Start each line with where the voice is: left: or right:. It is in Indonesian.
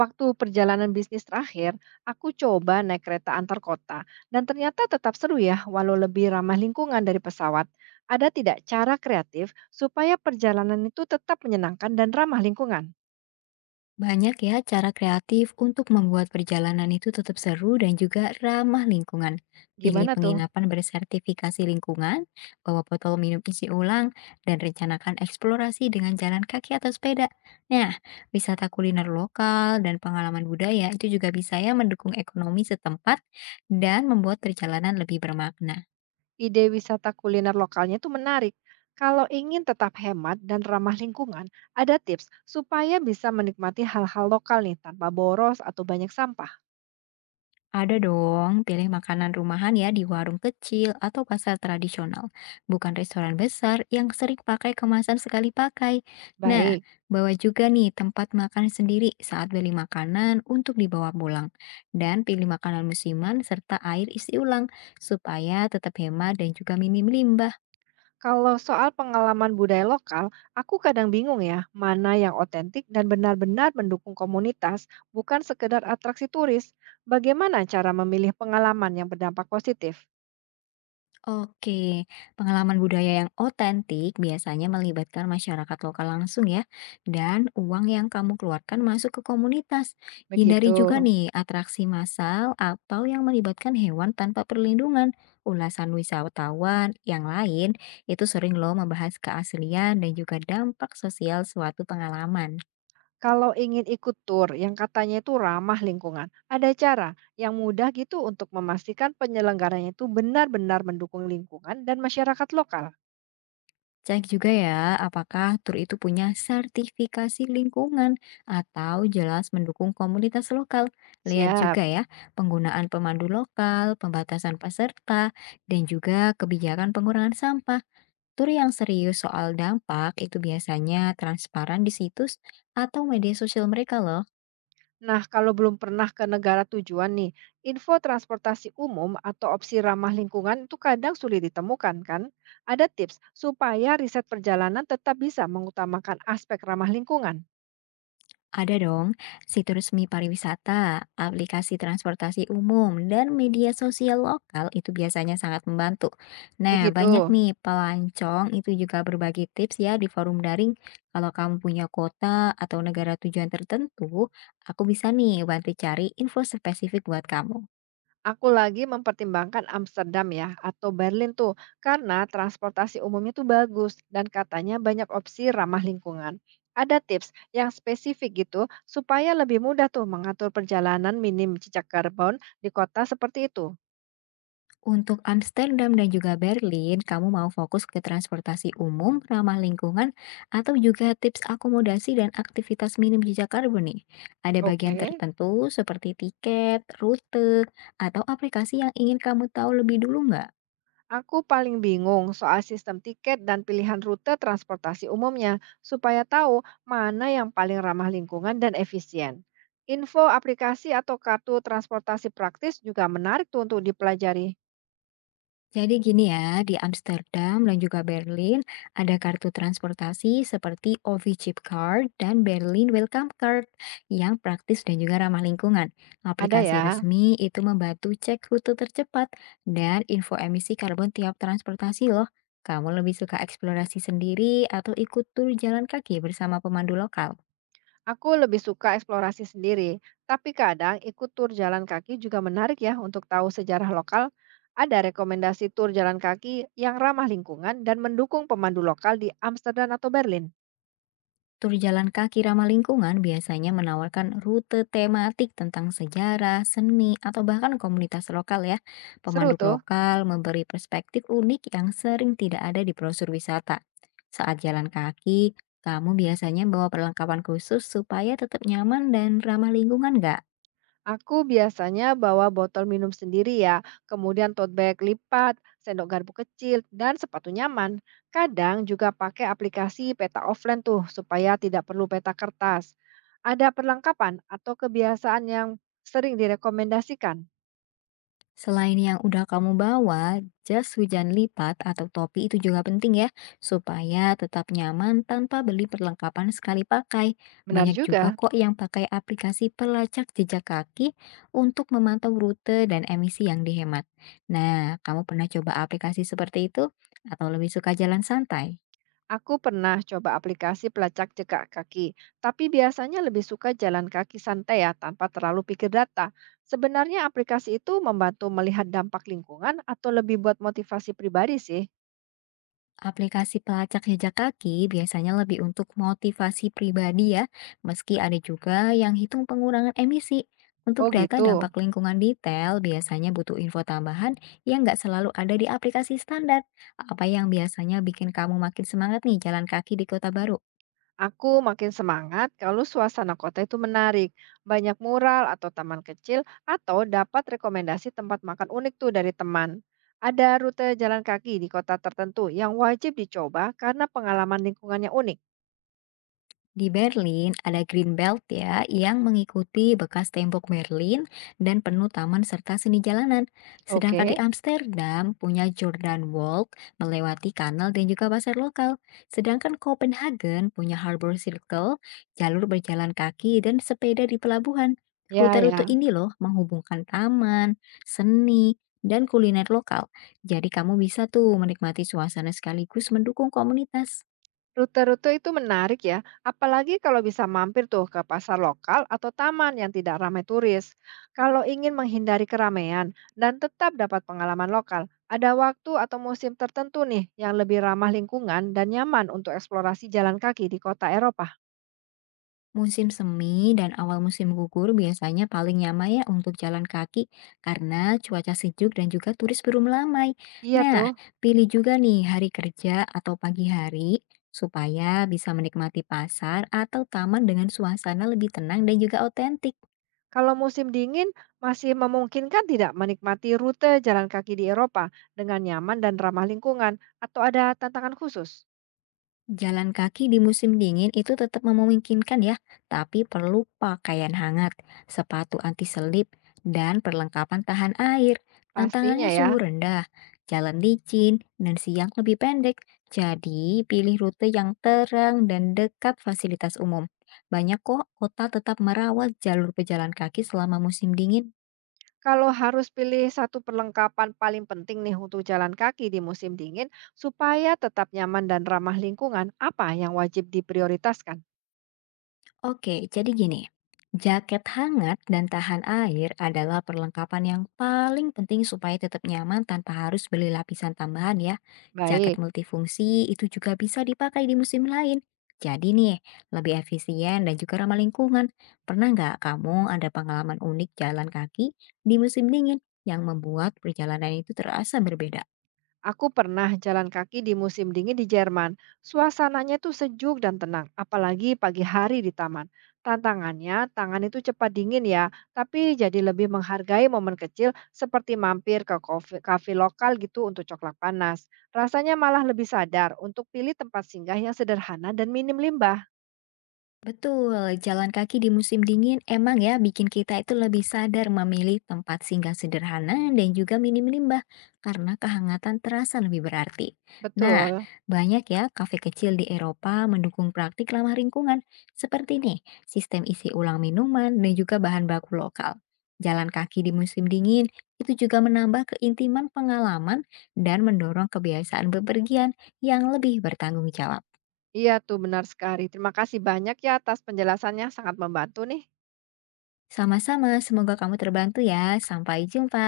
right: Waktu perjalanan bisnis terakhir, aku coba naik kereta antar kota dan ternyata tetap seru ya walau lebih ramah lingkungan dari pesawat. Ada tidak cara kreatif supaya perjalanan itu tetap menyenangkan dan ramah lingkungan?
left: Banyak ya cara kreatif untuk membuat perjalanan itu tetap seru dan juga ramah lingkungan. Pilih
right: Gimana tuh?
left: penginapan bersertifikasi lingkungan, bawa botol minum isi ulang, dan rencanakan eksplorasi dengan jalan kaki atau sepeda. Nah, wisata kuliner lokal dan pengalaman budaya itu juga bisa ya mendukung ekonomi setempat dan membuat perjalanan lebih bermakna.
right: Ide wisata kuliner lokalnya itu menarik. Kalau ingin tetap hemat dan ramah lingkungan, ada tips supaya bisa menikmati hal-hal lokal nih tanpa boros atau banyak sampah.
left: Ada dong, pilih makanan rumahan ya di warung kecil atau pasar tradisional, bukan restoran besar yang sering pakai kemasan sekali pakai. Nah,
right: Baik.
left: bawa juga nih tempat makan sendiri saat beli makanan untuk dibawa pulang. Dan pilih makanan musiman serta air isi ulang supaya tetap hemat dan juga minim limbah.
right: Kalau soal pengalaman budaya lokal, aku kadang bingung ya, mana yang otentik dan benar-benar mendukung komunitas, bukan sekedar atraksi turis. Bagaimana cara memilih pengalaman yang berdampak positif?
left: Oke, pengalaman budaya yang otentik biasanya melibatkan masyarakat lokal langsung ya, dan uang yang kamu keluarkan masuk ke komunitas.
right: Begitu.
left: Hindari juga nih atraksi massal atau yang melibatkan hewan tanpa perlindungan. Ulasan wisatawan yang lain itu sering loh membahas keaslian dan juga dampak sosial suatu pengalaman.
right: Kalau ingin ikut tur yang katanya itu ramah lingkungan, ada cara yang mudah gitu untuk memastikan penyelenggaranya itu benar-benar mendukung lingkungan dan masyarakat lokal.
left: Cek juga ya, apakah tur itu punya sertifikasi lingkungan atau jelas mendukung komunitas lokal. Lihat
right: Siap.
left: juga ya, penggunaan pemandu lokal, pembatasan peserta, dan juga kebijakan pengurangan sampah. Tur yang serius soal dampak itu biasanya transparan di situs atau media sosial mereka loh.
right: Nah, kalau belum pernah ke negara tujuan nih, info transportasi umum atau opsi ramah lingkungan itu kadang sulit ditemukan kan? Ada tips supaya riset perjalanan tetap bisa mengutamakan aspek ramah lingkungan.
left: Ada dong, situs resmi pariwisata, aplikasi transportasi umum, dan media sosial lokal itu biasanya sangat membantu. Nah,
right: Begitu.
left: banyak nih pelancong itu juga berbagi tips ya di forum daring. Kalau kamu punya kota atau negara tujuan tertentu, aku bisa nih bantu cari info spesifik buat kamu.
right: Aku lagi mempertimbangkan Amsterdam ya atau Berlin tuh karena transportasi umumnya tuh bagus dan katanya banyak opsi ramah lingkungan. Ada tips yang spesifik gitu supaya lebih mudah tuh mengatur perjalanan minim jejak karbon di kota seperti itu.
left: Untuk Amsterdam dan juga Berlin, kamu mau fokus ke transportasi umum, ramah lingkungan, atau juga tips akomodasi dan aktivitas minim jejak karbon nih? Ada bagian
right: Oke.
left: tertentu seperti tiket, rute, atau aplikasi yang ingin kamu tahu lebih dulu nggak?
right: Aku paling bingung soal sistem tiket dan pilihan rute transportasi umumnya, supaya tahu mana yang paling ramah lingkungan dan efisien. Info aplikasi atau kartu transportasi praktis juga menarik tuh untuk dipelajari.
left: Jadi gini ya, di Amsterdam dan juga Berlin ada kartu transportasi seperti OV-Chip Card dan Berlin Welcome Card yang praktis dan juga ramah lingkungan.
right: Ada
left: Aplikasi
right: ya,
left: resmi itu membantu cek rute tercepat dan info emisi karbon tiap transportasi loh. Kamu lebih suka eksplorasi sendiri atau ikut tur jalan kaki bersama pemandu lokal?
right: aku lebih suka eksplorasi sendiri, tapi kadang ikut tur jalan kaki juga menarik ya untuk tahu sejarah lokal. Ada rekomendasi tur jalan kaki yang ramah lingkungan dan mendukung pemandu lokal di Amsterdam atau Berlin.
left: Tur jalan kaki ramah lingkungan biasanya menawarkan rute tematik tentang sejarah, seni, atau bahkan komunitas lokal ya.
right: Seru
left: Pemandu
right: tuh.
left: lokal memberi perspektif unik yang sering tidak ada di brosur wisata. Saat jalan kaki, kamu biasanya bawa perlengkapan khusus supaya tetap nyaman dan ramah lingkungan nggak?
right: Aku biasanya bawa botol minum sendiri ya, kemudian tote bag lipat, sendok garpu kecil, dan sepatu nyaman. Kadang juga pakai aplikasi peta offline tuh supaya tidak perlu peta kertas. Ada perlengkapan atau kebiasaan yang sering direkomendasikan?
left: Selain yang udah kamu bawa, jas hujan lipat atau topi itu juga penting ya, supaya tetap nyaman tanpa beli perlengkapan sekali pakai.
right: Benar
left: Banyak juga
right: juga.
left: kok yang pakai aplikasi pelacak jejak kaki untuk memantau rute dan emisi yang dihemat. Nah, kamu pernah coba aplikasi seperti itu atau lebih suka jalan santai?
right: Aku pernah coba aplikasi pelacak jejak kaki, tapi biasanya lebih suka jalan kaki santai ya tanpa terlalu pikir data. Sebenarnya aplikasi itu membantu melihat dampak lingkungan atau lebih buat motivasi pribadi sih.
left: Aplikasi pelacak jejak kaki biasanya lebih untuk motivasi pribadi ya, meski ada juga yang hitung pengurangan emisi. Untuk
right: Oh
left: data
right: gitu.
left: dampak lingkungan detail, biasanya butuh info tambahan yang nggak selalu ada di aplikasi standar. Apa yang biasanya bikin kamu makin semangat nih jalan kaki di kota baru?
right: Aku makin semangat kalau suasana kota itu menarik, banyak mural atau taman kecil, atau dapat rekomendasi tempat makan unik tuh dari teman. Ada rute jalan kaki di kota tertentu yang wajib dicoba karena pengalaman lingkungannya unik.
left: Di Berlin ada Green Belt ya yang mengikuti bekas tembok Berlin dan penuh taman serta seni jalanan. Sedangkan di
right: Oke,
left: Amsterdam punya Jordan Walk melewati kanal dan juga pasar lokal. Sedangkan Copenhagen punya Harbor Circle, jalur berjalan kaki dan sepeda di pelabuhan.
right: ya
left: Rute-rute
right: ya.
left: ini loh menghubungkan taman, seni, dan kuliner lokal. Jadi kamu bisa tuh menikmati suasana sekaligus mendukung komunitas.
right: Rute-rute itu menarik ya, apalagi kalau bisa mampir tuh ke pasar lokal atau taman yang tidak ramai turis. Kalau ingin menghindari keramaian dan tetap dapat pengalaman lokal, ada waktu atau musim tertentu nih yang lebih ramah lingkungan dan nyaman untuk eksplorasi jalan kaki di kota Eropa.
left: Musim semi dan awal musim gugur biasanya paling nyaman ya untuk jalan kaki karena cuaca sejuk dan juga turis baru melamai.
right: Iya
left: Nah,
right: tuh,
left: pilih juga nih hari kerja atau pagi hari supaya bisa menikmati pasar atau taman dengan suasana lebih tenang dan juga otentik.
right: kalau musim dingin masih memungkinkan tidak menikmati rute jalan kaki di Eropa dengan nyaman dan ramah lingkungan atau ada tantangan khusus?
left: Jalan kaki di musim dingin itu tetap memungkinkan ya, tapi perlu pakaian hangat, sepatu anti selip, dan perlengkapan tahan air.
right: Pastinya
left: Tantangannya
right: ya.
left: suhu rendah, jalan licin, dan siang lebih pendek. Jadi, pilih rute yang terang dan dekat fasilitas umum. Banyak kok kota tetap merawat jalur pejalan kaki selama musim dingin.
right: Kalau harus pilih satu perlengkapan paling penting nih untuk jalan kaki di musim dingin, supaya tetap nyaman dan ramah lingkungan, apa yang wajib diprioritaskan?
left: Oke, jadi gini. Jaket hangat dan tahan air adalah perlengkapan yang paling penting supaya tetap nyaman tanpa harus beli lapisan tambahan ya. Jaket
right: Baik.
left: multifungsi itu juga bisa dipakai di musim lain. Jadi nih, lebih efisien dan juga ramah lingkungan. Pernah nggak kamu ada pengalaman unik jalan kaki di musim dingin yang membuat perjalanan itu terasa berbeda?
right: Aku pernah jalan kaki di musim dingin di Jerman. Suasananya tuh sejuk dan tenang, apalagi pagi hari di taman. Tantangannya, tangan itu cepat dingin ya, tapi jadi lebih menghargai momen kecil seperti mampir ke kafe lokal gitu untuk coklat panas. Rasanya malah lebih sadar untuk pilih tempat singgah yang sederhana dan minim limbah.
left: Betul, jalan kaki di musim dingin emang ya bikin kita itu lebih sadar memilih tempat singgah sederhana dan juga minim limbah karena kehangatan terasa lebih berarti. Nah,
right: Betul.
left: banyak ya kafe kecil di Eropa mendukung praktik ramah lingkungan seperti nih, sistem isi ulang minuman dan juga bahan baku lokal. Jalan kaki di musim dingin itu juga menambah keintiman pengalaman dan mendorong kebiasaan bepergian yang lebih bertanggung jawab.
right: Iya tuh benar sekali. Terima kasih banyak ya atas penjelasannya, sangat membantu nih.
left: Sama-sama, semoga kamu terbantu ya. Sampai jumpa.